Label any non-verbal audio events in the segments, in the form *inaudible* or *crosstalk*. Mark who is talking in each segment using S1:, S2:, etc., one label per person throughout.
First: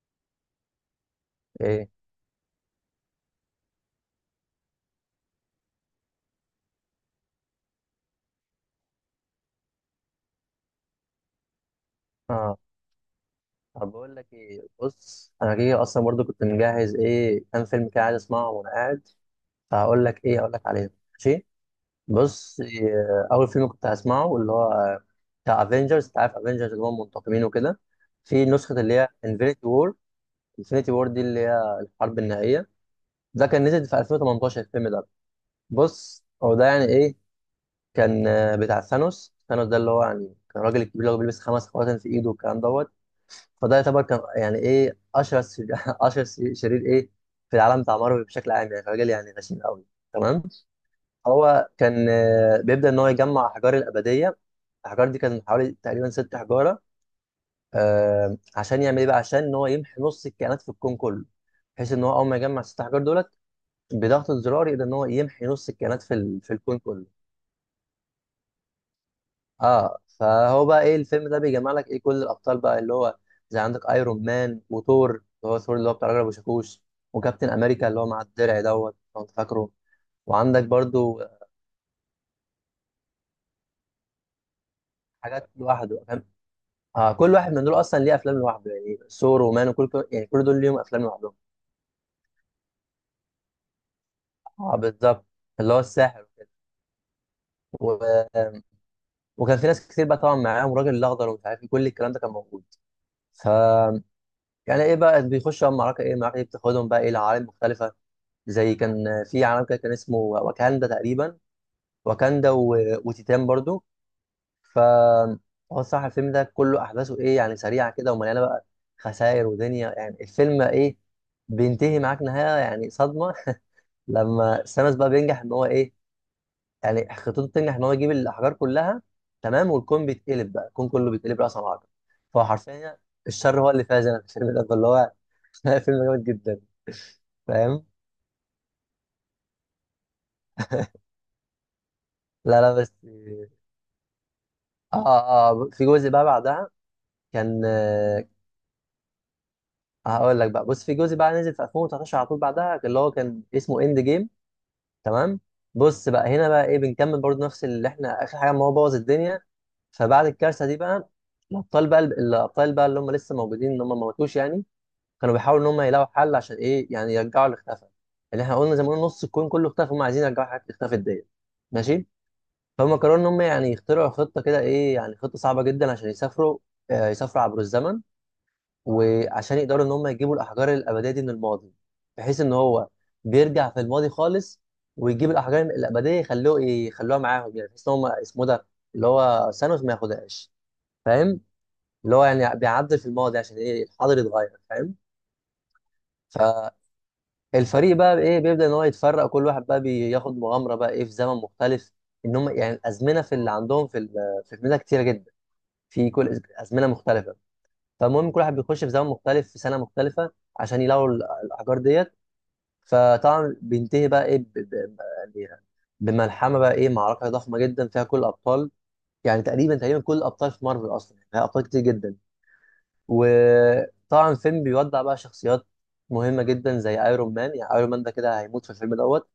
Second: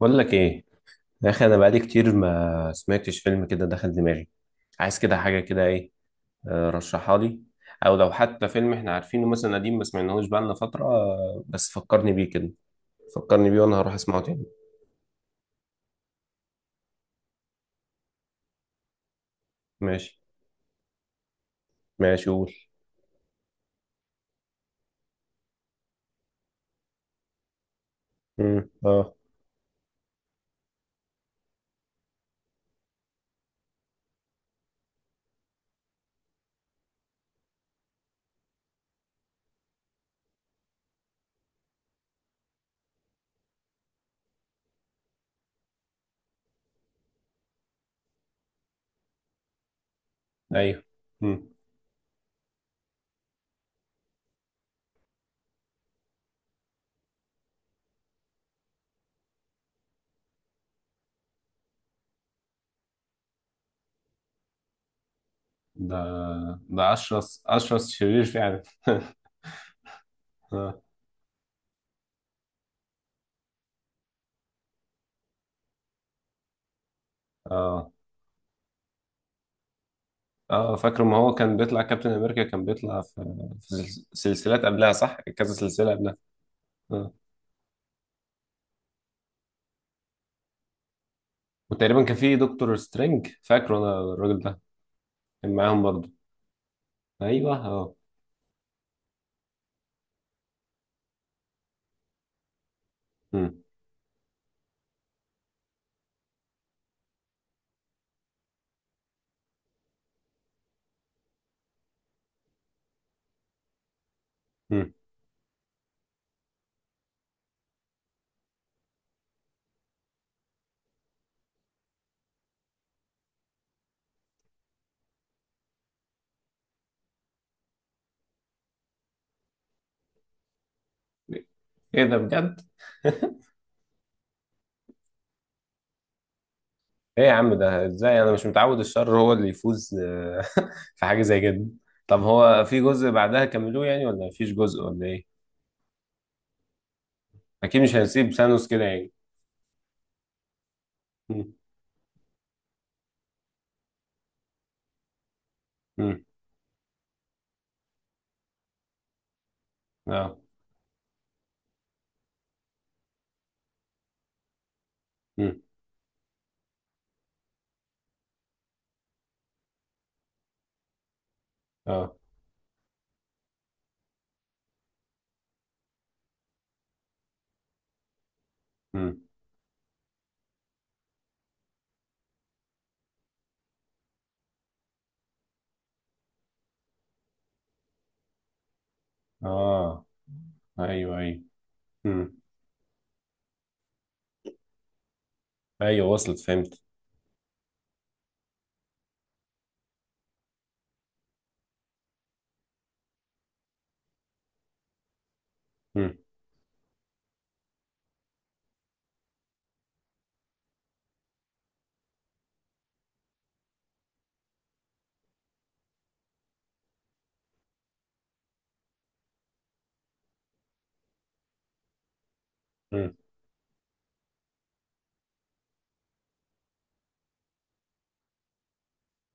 S1: بقول لك ايه؟ يا اخي انا بقالي
S2: ايه.
S1: كتير ما سمعتش فيلم كده دخل دماغي. عايز كده حاجه كده ايه. رشحها لي. او لو حتى فيلم احنا عارفينه مثلا قديم ما سمعناهوش بقالنا فتره، بس فكرني بيه كده.
S2: اه.
S1: فكرني بيه وانا
S2: طب
S1: هروح
S2: بقول
S1: اسمعه
S2: لك
S1: تاني.
S2: ايه، بص انا كده اصلا برضو كنت مجهز ايه كام فيلم كده عايز اسمعه وانا قاعد. فهقول
S1: ماشي.
S2: لك ايه، اقول لك عليه. ماشي.
S1: ماشي، قول.
S2: بص إيه، اول فيلم كنت هسمعه اللي هو بتاع افنجرز، انت عارف افنجرز اللي هم منتقمين وكده. في نسخه اللي هي
S1: اه.
S2: انفينيتي وور. انفينيتي وور دي اللي هي الحرب النهائيه. ده كان نزل في 2018 الفيلم ده. بص هو ده يعني ايه، كان بتاع ثانوس. ثانوس ده اللي هو يعني كان الراجل الكبير اللي هو بيلبس خمس خواتم في ايده والكلام دوت. فده يعتبر كان يعني ايه اشهر *laughs* اشهر شرير ايه في العالم بتاع مارفل بشكل عام، يعني راجل يعني غشيم قوي. تمام.
S1: ايوه. امم
S2: هو كان بيبدا ان هو يجمع احجار الابديه. الاحجار دي كان حوالي تقريبا ست حجاره. عشان يعمل ايه بقى، عشان ان هو يمحي نص الكائنات في الكون كله. بحيث ان هو اول ما يجمع ست احجار دولت بضغط الزرار يقدر ان هو يمحي نص
S1: ده
S2: الكائنات في الكون
S1: ده
S2: كله.
S1: اشرس شرير فعلا. *laughs*
S2: اه، فهو
S1: اه.
S2: بقى ايه، الفيلم ده بيجمع لك ايه كل الابطال بقى اللي هو زي عندك ايرون مان وثور. اللي هو ثور اللي هو بتاع راجل ابو شاكوش، وكابتن امريكا
S1: اه.
S2: اللي هو مع الدرع دوت لو انت فاكره. وعندك
S1: اه، فاكر، ما
S2: برضو
S1: هو كان بيطلع كابتن امريكا، كان بيطلع في سلسلات قبلها، صح،
S2: حاجات
S1: كذا سلسله
S2: لوحده،
S1: قبلها.
S2: فاهم.
S1: اه.
S2: اه، كل واحد من دول اصلا ليه افلام لوحده، يعني ثور ومان يعني كل دول ليهم افلام لوحدهم.
S1: وتقريبا كان في دكتور سترينج، فاكره انا الراجل ده،
S2: اه بالظبط،
S1: كان
S2: اللي هو
S1: معاهم برضه.
S2: الساحر وكده.
S1: ايوه اه.
S2: و... وكان في ناس كتير بقى طبعا معاهم الراجل الاخضر ومش عارف ايه، كل الكلام ده كان موجود. ف
S1: مم.
S2: يعني ايه بقى بيخشوا بقى معركه، ايه المعركه دي، بتاخدهم بقى ايه لعوالم مختلفه. زي كان في عالم كده كان اسمه واكاندا تقريبا. واكاندا وتيتان برضو. ف
S1: مم.
S2: هو الصراحه الفيلم ده كله احداثه ايه يعني سريعه كده ومليانه بقى خسائر ودنيا، يعني الفيلم ايه بينتهي معاك نهايه يعني صدمه. *laughs* لما سامس بقى بينجح ان هو ايه، يعني خطته بتنجح ان هو يجيب الاحجار كلها. تمام، والكون بيتقلب بقى، الكون كله بيتقلب راسا على عقب.
S1: ايه ده
S2: فهو
S1: بجد؟
S2: حرفيا الشر هو اللي فاز انا في الفيلم ده اللي هو *laughs* فيلم جامد جدا.
S1: *laughs* ايه يا عم، ده
S2: فاهم.
S1: ازاي؟ انا مش متعود الشر هو اللي يفوز. *laughs* في حاجه زي كده؟ طب
S2: لا
S1: هو
S2: لا
S1: في
S2: بس.
S1: جزء بعدها كملوه يعني ولا مفيش جزء
S2: اه
S1: ولا ايه؟
S2: اه، في جزء بقى بعدها. كان
S1: اكيد مش
S2: آه،
S1: هنسيب سانوس كده يعني.
S2: هقول لك بقى، بص، في جزء بقى
S1: مم.
S2: نزل في 2019 على طول بعدها اللي هو كان اسمه اند جيم. تمام. بص
S1: مم.
S2: بقى هنا بقى ايه بنكمل برضو نفس اللي احنا اخر حاجه ما هو بوظ الدنيا. فبعد
S1: اه.
S2: الكارثه دي بقى الابطال بقى اللي هم لسه موجودين ان هم ما ماتوش يعني كانوا
S1: مم.
S2: بيحاولوا ان هم يلاقوا حل عشان ايه يعني يرجعوا اللي اختفى. اللي احنا قلنا زي ما قلنا نص الكون كله اختفى، هم عايزين يرجعوا الحاجات اللي اختفت ديت. ماشي.
S1: اه.
S2: فهم قرروا ان هم يعني يخترعوا خطه كده ايه، يعني خطه صعبه جدا عشان يسافروا عبر الزمن.
S1: مم.
S2: وعشان يقدروا ان هم يجيبوا الاحجار الابديه دي من الماضي. بحيث ان هو بيرجع في الماضي خالص ويجيب الاحجار الابديه، يخلوها معاهم يعني، بحيث ان هم اسمه ده اللي هو ثانوس ما
S1: اه.
S2: ياخدهاش.
S1: ايوه
S2: فاهم.
S1: ايوه.
S2: اللي هو
S1: مم.
S2: يعني بيعدل في الماضي عشان ايه الحاضر يتغير. فاهم.
S1: ايوه وصلت، فهمت.
S2: فالفريق بقى ايه بيبدا ان هو يتفرق، كل واحد بقى بياخد مغامره بقى ايه في زمن مختلف. ان هم يعني الازمنه في اللي عندهم في الفيلم ده كتيره جدا، في
S1: مم.
S2: كل ازمنه مختلفه. فالمهم كل واحد بيخش في زمن مختلف في سنه مختلفه عشان يلاقوا الاحجار ديت. فطبعا بينتهي بقى ايه يعني بملحمه بقى ايه، معركه ضخمه جدا فيها كل الابطال، يعني تقريبا تقريبا كل الابطال في مارفل اصلا، يعني فيها ابطال كتير جدا.
S1: مم.
S2: وطبعا الفيلم بيودع بقى شخصيات مهمه جدا زي ايرون مان، يعني ايرون مان ده كده هيموت في الفيلم دوت،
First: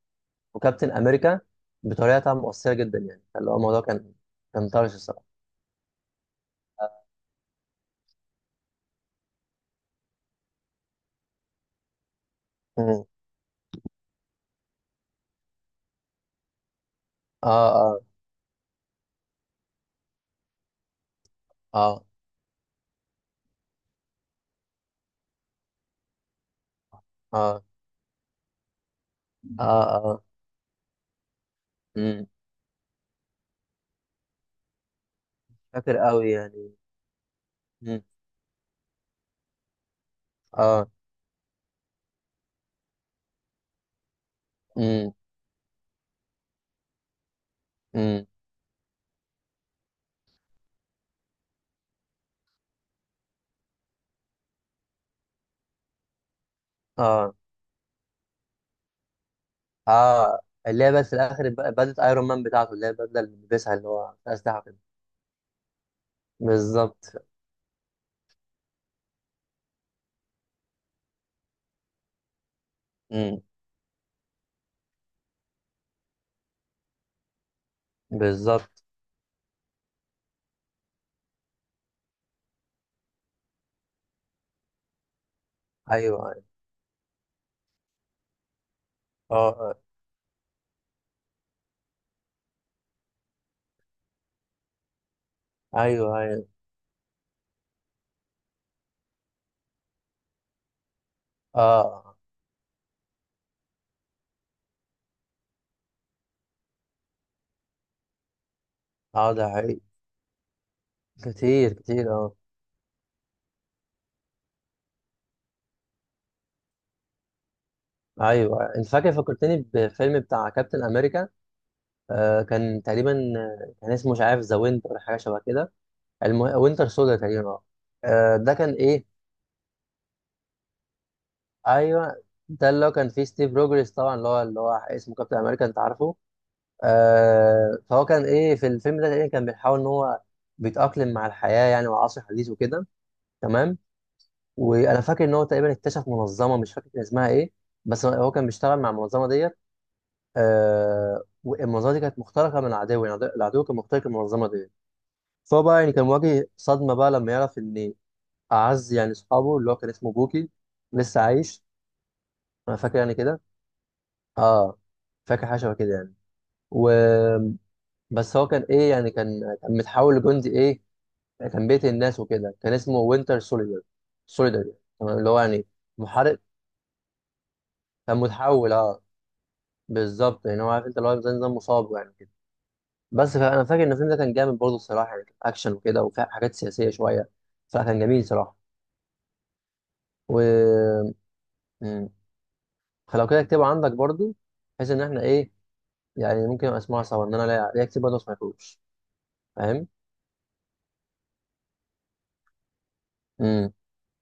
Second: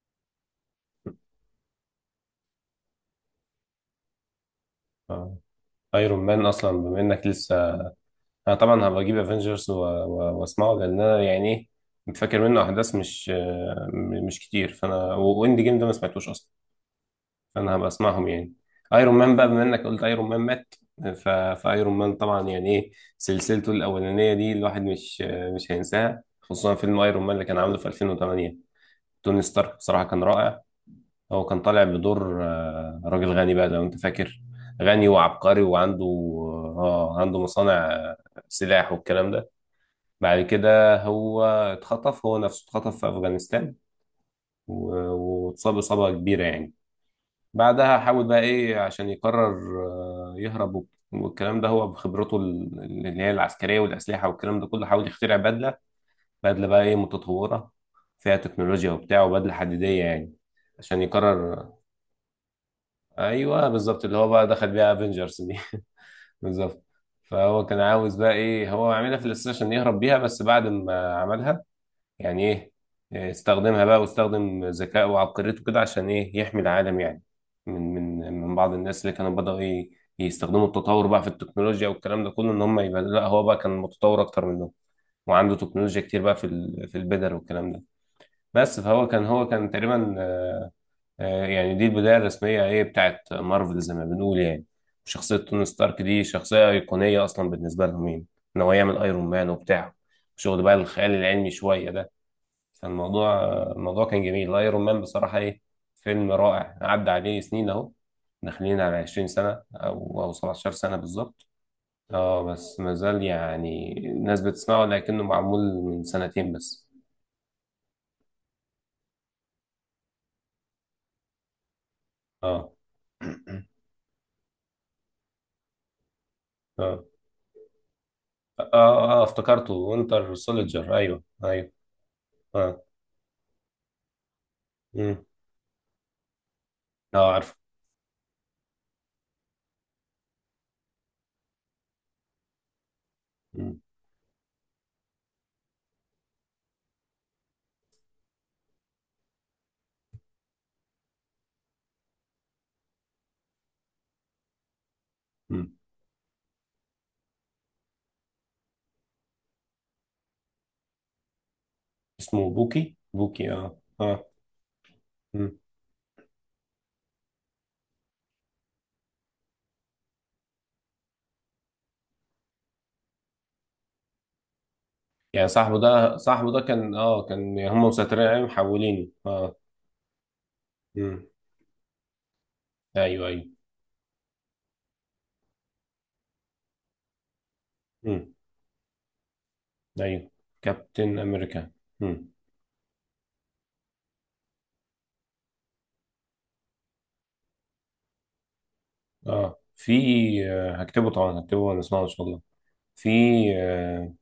S2: وكابتن امريكا، بطريقه طبعاً مؤثره جدا يعني. فاللي هو الموضوع كان طرش الصراحه.
S1: اه. ايرون مان اصلا بما انك لسه، انا طبعا هبقى اجيب افنجرز واسمعه، لان انا يعني فاكر منه احداث
S2: مم.
S1: مش آه، م- مش كتير، فانا واند جيم ده ما سمعتوش اصلا.
S2: اه.
S1: فانا هبقى
S2: اه.
S1: اسمعهم يعني. ايرون مان بقى بما انك قلت ايرون مان مات. ف... فايرون
S2: اه.
S1: مان طبعا يعني ايه، سلسلته الاولانيه دي، الواحد مش هينساها، خصوصا فيلم ايرون مان اللي كان
S2: اه.
S1: عامله في 2008. توني
S2: اه.
S1: ستارك بصراحه
S2: اه.
S1: كان رائع. هو كان طالع
S2: مم.
S1: بدور راجل غني بقى لو انت فاكر. غني وعبقري
S2: فاكر
S1: وعنده،
S2: قوي يعني.
S1: اه، عنده مصانع
S2: مم.
S1: سلاح والكلام ده. بعد
S2: اه.
S1: كده هو اتخطف، هو نفسه اتخطف في أفغانستان. و-
S2: مم.
S1: واتصاب إصابة كبيرة يعني. بعدها
S2: مم.
S1: حاول بقى إيه عشان يقرر يهرب والكلام ده. هو بخبرته اللي هي العسكرية والأسلحة والكلام ده كله، حاول يخترع بدلة. بدلة بقى إيه،
S2: اه.
S1: متطورة، فيها تكنولوجيا وبتاع، وبدلة حديدية يعني.
S2: اه. اللي هي
S1: عشان
S2: بس في الاخر
S1: يقرر.
S2: بدلة ايرون مان بتاعته اللي هي البدله اللي
S1: أيوه
S2: بيلبسها، اللي
S1: بالظبط،
S2: هو
S1: اللي هو
S2: في
S1: بقى
S2: اسلحه
S1: دخل
S2: كده.
S1: بيها افنجرز دي. *laughs* بالظبط.
S2: بالظبط.
S1: فهو كان عاوز بقى إيه، هو عاملها في الأساس عشان يهرب بيها، بس بعد ما عملها يعني ايه،
S2: مم.
S1: استخدمها بقى واستخدم ذكائه وعبقريته كده عشان ايه يحمي العالم يعني. من بعض
S2: بالظبط.
S1: الناس اللي كانوا بدأوا يستخدموا التطور بقى في التكنولوجيا والكلام ده كله، ان هم يبقى، لا هو بقى كان متطور اكتر منهم، وعنده تكنولوجيا كتير
S2: ايوه
S1: بقى
S2: ايوه.
S1: في في البدر والكلام ده. بس فهو كان،
S2: اه.
S1: هو كان
S2: آه.
S1: تقريبا يعني دي البداية الرسمية ايه بتاعت مارفل زي ما بنقول يعني. شخصية توني ستارك
S2: ايوه
S1: دي
S2: ايوه.
S1: شخصية أيقونية أصلا بالنسبة لهم يعني. إن هو يعمل أيرون مان وبتاع، شغل بقى الخيال العلمي شوية
S2: اه
S1: ده. فالموضوع، الموضوع كان جميل. ايرون مان بصراحة ايه، فيلم رائع. عدى عليه سنين اهو، داخلين على 20
S2: اه، ده
S1: سنة
S2: حقيقي،
S1: او او 17 سنة بالظبط.
S2: كتير كتير، اه.
S1: اه بس ما زال يعني الناس بتسمعه، لكنه معمول من سنتين بس.
S2: ايوه أيوه. انت فاكر فكرتني بفيلم بتاع كابتن امريكا.
S1: اه.
S2: كان تقريبا كان اسمه مش عارف، ذا وينتر حاجه شبه كده. وينتر
S1: اه.
S2: سودا تقريبا، اه. ده كان ايه.
S1: افتكرته وينتر سولجر، ايوه ايوه.
S2: ايوه ده
S1: اه.
S2: اللي هو كان فيه ستيف روجرز طبعا، اللي هو اللي هو اسمه
S1: مم.
S2: كابتن امريكا، انت عارفه.
S1: اه عارفه.
S2: فهو كان ايه في الفيلم ده تقريبا كان بيحاول ان هو بيتاقلم مع الحياه يعني والعصر الحديث وكده. تمام.
S1: مم.
S2: وانا فاكر ان هو تقريبا اكتشف منظمه، مش فاكر كان اسمها ايه، بس هو كان بيشتغل مع المنظمه ديت. والمنظمه دي كانت مخترقه من العدو، يعني العدو كان مخترق المنظمه ديت. فهو
S1: مم.
S2: بقى يعني كان مواجه صدمه بقى لما يعرف ان اعز يعني اصحابه اللي هو كان اسمه بوكي لسه عايش.
S1: اسمه
S2: انا
S1: بوكي،
S2: فاكر يعني كده.
S1: بوكي، اه اه.
S2: اه، فاكر
S1: مم.
S2: حاجه شبه كده يعني. و بس هو كان ايه يعني كان متحول لجندي ايه، كان بيقتل الناس وكده، كان اسمه وينتر سوليدر. سوليدر يعني. تمام، اللي هو
S1: يعني
S2: يعني
S1: صاحبه ده،
S2: محارب.
S1: صاحبه ده كان، اه كان هم
S2: كان
S1: مسيطرين عليه،
S2: متحول، اه.
S1: محولينه، اه.
S2: بالظبط، يعني هو عارف انت، اللي هو
S1: مم.
S2: زي نظام مصاب يعني كده.
S1: ايوه
S2: بس
S1: ايوه.
S2: فانا فاكر ان الفيلم ده كان جامد برضه الصراحه، يعني كان اكشن وكده وفيه حاجات سياسيه شويه، فكان جميل
S1: مم.
S2: صراحه.
S1: ايوه.
S2: و
S1: كابتن امريكا.
S2: مم.
S1: امم
S2: فلو كده اكتبه عندك برضه، بحيث ان احنا ايه، يعني ممكن أبقى اسمعها سوا ان انا لا لا اكتب برضه ما اسمعهوش.
S1: اه.
S2: فاهم؟
S1: في هكتبه طبعا، هكتبه ونسمعه ان شاء الله. في
S2: مم.
S1: آه،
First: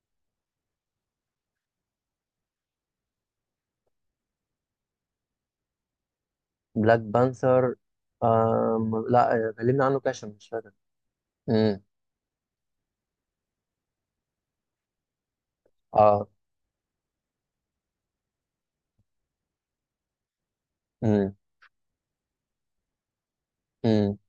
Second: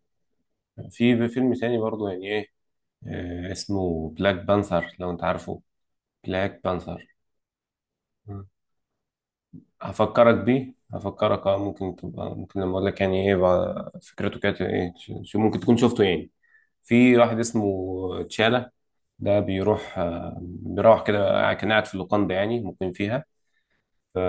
S1: في فيلم تاني برضو يعني ايه، اسمه بلاك بانثر لو انت عارفه. بلاك
S2: بلاك
S1: بانثر.
S2: بانثر.
S1: مم.
S2: لا، كلمنا عنه كده عشان
S1: هفكرك
S2: مش فاكر.
S1: بيه، هفكرك، اه،
S2: امم.
S1: ممكن تبقى، ممكن لما اقول لك يعني ايه بقى فكرته كانت ايه، شو، ممكن تكون شفته
S2: اه.
S1: يعني. في واحد اسمه تشالا. ده بيروح بيروح
S2: امم.
S1: كده، كان قاعد في اللوكاندا يعني، مقيم
S2: امم.
S1: فيها.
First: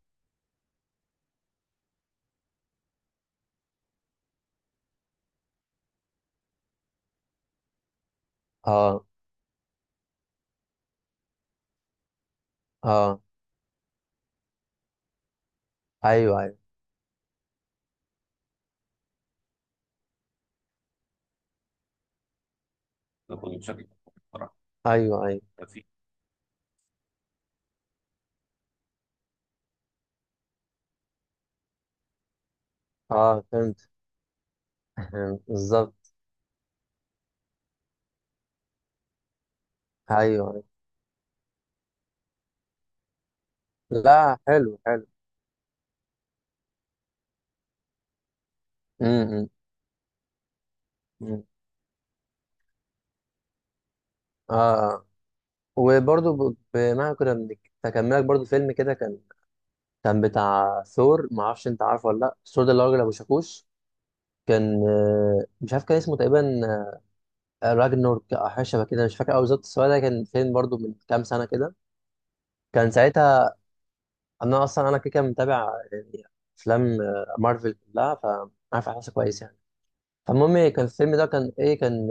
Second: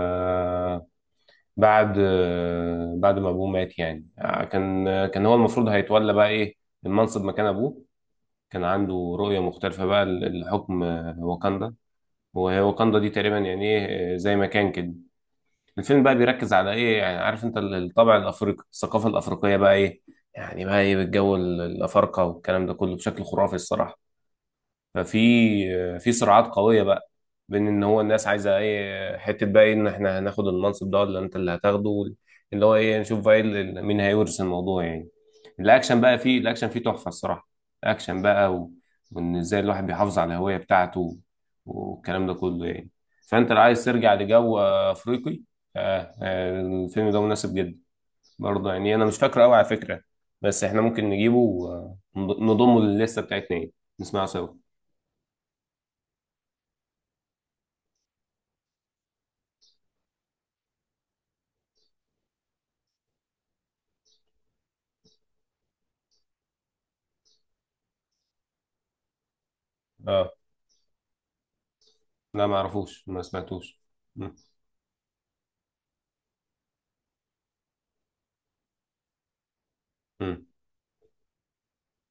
S1: بعد بعد ما ابوه مات يعني، كان هو المفروض هيتولى بقى ايه المنصب مكان ابوه. كان
S2: اه.
S1: عنده رؤية مختلفة بقى لحكم واكاندا. وهي واكاندا دي
S2: اه.
S1: تقريبا يعني ايه، زي ما كان كده. الفيلم بقى
S2: ايوه
S1: بيركز
S2: ايوه
S1: على ايه يعني، عارف انت الطابع الافريقي، الثقافة الافريقية بقى ايه يعني، بقى ايه بالجو الافارقة والكلام ده كله، بشكل
S2: ده
S1: خرافي
S2: كله بشكل
S1: الصراحة.
S2: بصراحة. ايوه ايوه ده فيه.
S1: في صراعات قوية بقى بين ان هو الناس عايزة ايه، حتة بقى ايه ان احنا هناخد المنصب ده ولا انت اللي هتاخده، اللي هو ايه، نشوف بقى إيه
S2: اه، فهمت.
S1: مين هيورث الموضوع يعني.
S2: *laughs* بالظبط.
S1: الاكشن بقى، فيه الاكشن فيه تحفة الصراحة. اكشن بقى وان ازاي الواحد بيحافظ
S2: ايوه
S1: على الهوية
S2: أيوة.
S1: بتاعته والكلام ده كله يعني. فانت لو عايز ترجع
S2: لا
S1: لجو
S2: حلو حلو.
S1: افريقي، الفيلم ده مناسب جدا. برضه يعني انا مش فاكره
S2: امم.
S1: قوي على فكرة، بس احنا ممكن نجيبه
S2: أمم.
S1: ونضمه للستة بتاعتنا يعني، نسمعه سوا.
S2: اه. آه. وبرضه بما كنا تكملك برضه فيلم كده كان بتاع ثور، ما اعرفش انت عارفه ولا لا. ثور ده اللي هو راجل ابو شاكوش. كان مش عارف كان اسمه تقريبا راجنورك او حاجه شبه كده، مش فاكر قوي بالظبط، بس هو ده كان
S1: اه
S2: فيلم برضو من كام سنه كده.
S1: لا، ما
S2: كان
S1: اعرفوش، ما
S2: ساعتها
S1: سمعتوش. مم.
S2: انا اصلا انا كده كده متابع يعني افلام مارفل كلها، فعارف احساسه كويس يعني.
S1: مم.
S2: فالمهم كان الفيلم ده كان ايه،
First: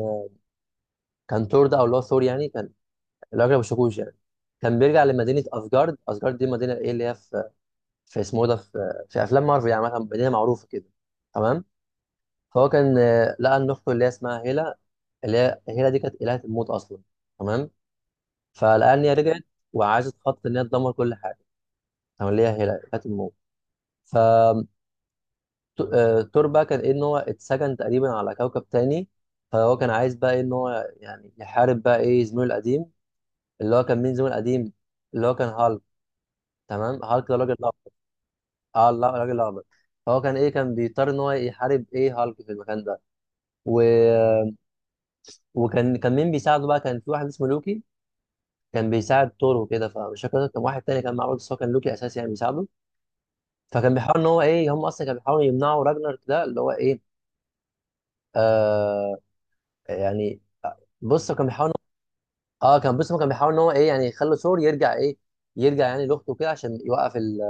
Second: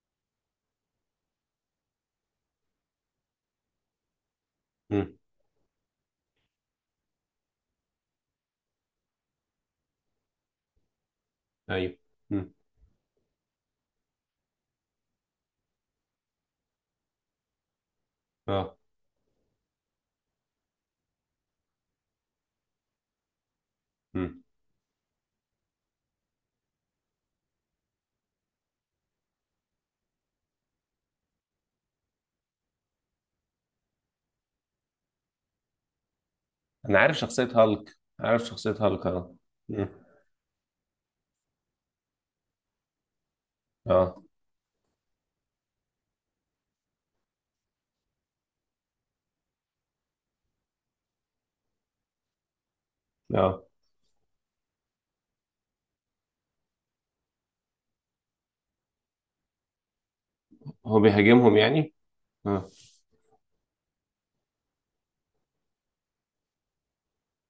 S2: كان ثور ده او اللي هو ثور يعني، كان الراجل ابو شاكوش يعني. كان بيرجع
S1: مم.
S2: لمدينه اسجارد. اسجارد دي مدينه ايه اللي هي في اسمه إيه ده، في افلام مارفل يعني، مثلا مدينه معروفه كده. تمام.
S1: ايوه. مم.
S2: فهو كان لقى ان اخته اللي هي اسمها هيلا، اللي هي هيلا دي كانت الهه الموت اصلا. تمام.
S1: اه.
S2: فالأنيا رجعت وعايزة تخطط إن هي تدمر كل حاجة، أو اللي هي هيلا كانت الموت.
S1: مم.
S2: فتور بقى كان إيه إن هو اتسجن تقريبا على كوكب تاني، فهو كان عايز بقى إيه إن هو يعني يحارب بقى إيه زميله القديم. اللي هو كان مين زميله القديم؟ اللي هو كان هالك.
S1: انا
S2: تمام،
S1: عارف
S2: هالك ده
S1: شخصية
S2: راجل الأخضر.
S1: هالك، عارف شخصية
S2: أه
S1: هالك،
S2: لا، الراجل
S1: اه.
S2: الأخضر.
S1: مم.
S2: فهو كان إيه، كان بيضطر إن هو يحارب إيه هالك في المكان ده. و...
S1: اه
S2: وكان مين بيساعده بقى؟ كان في واحد اسمه لوكي، كان بيساعد تور وكده. فمش فاكر كان واحد تاني كان معاه برضه، بس هو كان لوكي أساسي يعني بيساعده.
S1: اه.
S2: فكان بيحاول ان هو ايه، هم اصلا كانوا بيحاولوا يمنعوا راجنر ده اللي هو ايه آه يعني.
S1: هو
S2: بص كان
S1: بيهاجمهم
S2: بيحاول،
S1: يعني؟ اه.
S2: اه، بص كان بيحاول ان هو ايه يعني يخلي ثور يرجع ايه، يرجع يعني لاخته كده عشان يوقف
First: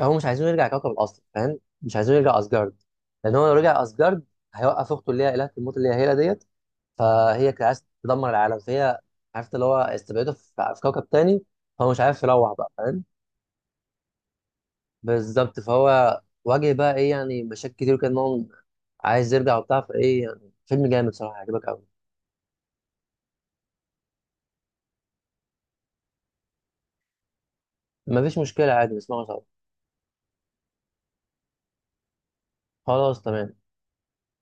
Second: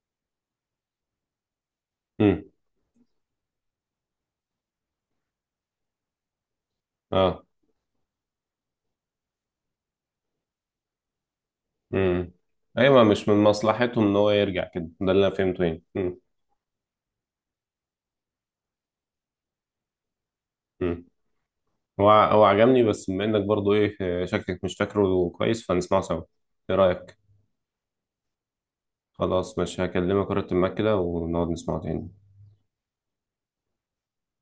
S2: هو مش عايزينه يرجع كوكب الارض، فاهم، مش عايزينه يرجع
S1: مم.
S2: اسجارد. لان هو لو رجع اسجارد هيوقف اخته اللي هي الهه الموت اللي هي هيلا ديت.
S1: اه.
S2: فهي كانت عايزه تدمر العالم، فهي عرفت اللي هو استبعده في كوكب تاني، هو مش عارف
S1: مم.
S2: يروح بقى،
S1: ايوه
S2: فاهم.
S1: مش من مصلحتهم ان هو يرجع كده، ده اللي انا
S2: بالظبط،
S1: فهمته يعني. مم.
S2: فهو واجه بقى ايه يعني مشاكل كتير، كان هو عايز يرجع وبتاع، فايه يعني، فيلم
S1: مم.
S2: جامد صراحه هيعجبك قوي.
S1: هو هو عجبني، بس بما انك برضو ايه شكلك مش فاكره كويس، فنسمعه سوا، ايه رأيك؟
S2: مفيش مشكله عادي نسمعه سوا.
S1: خلاص ماشي، هكلمك ورقة المكتب كده ونقعد نسمعه تاني.
S2: خلاص تمام.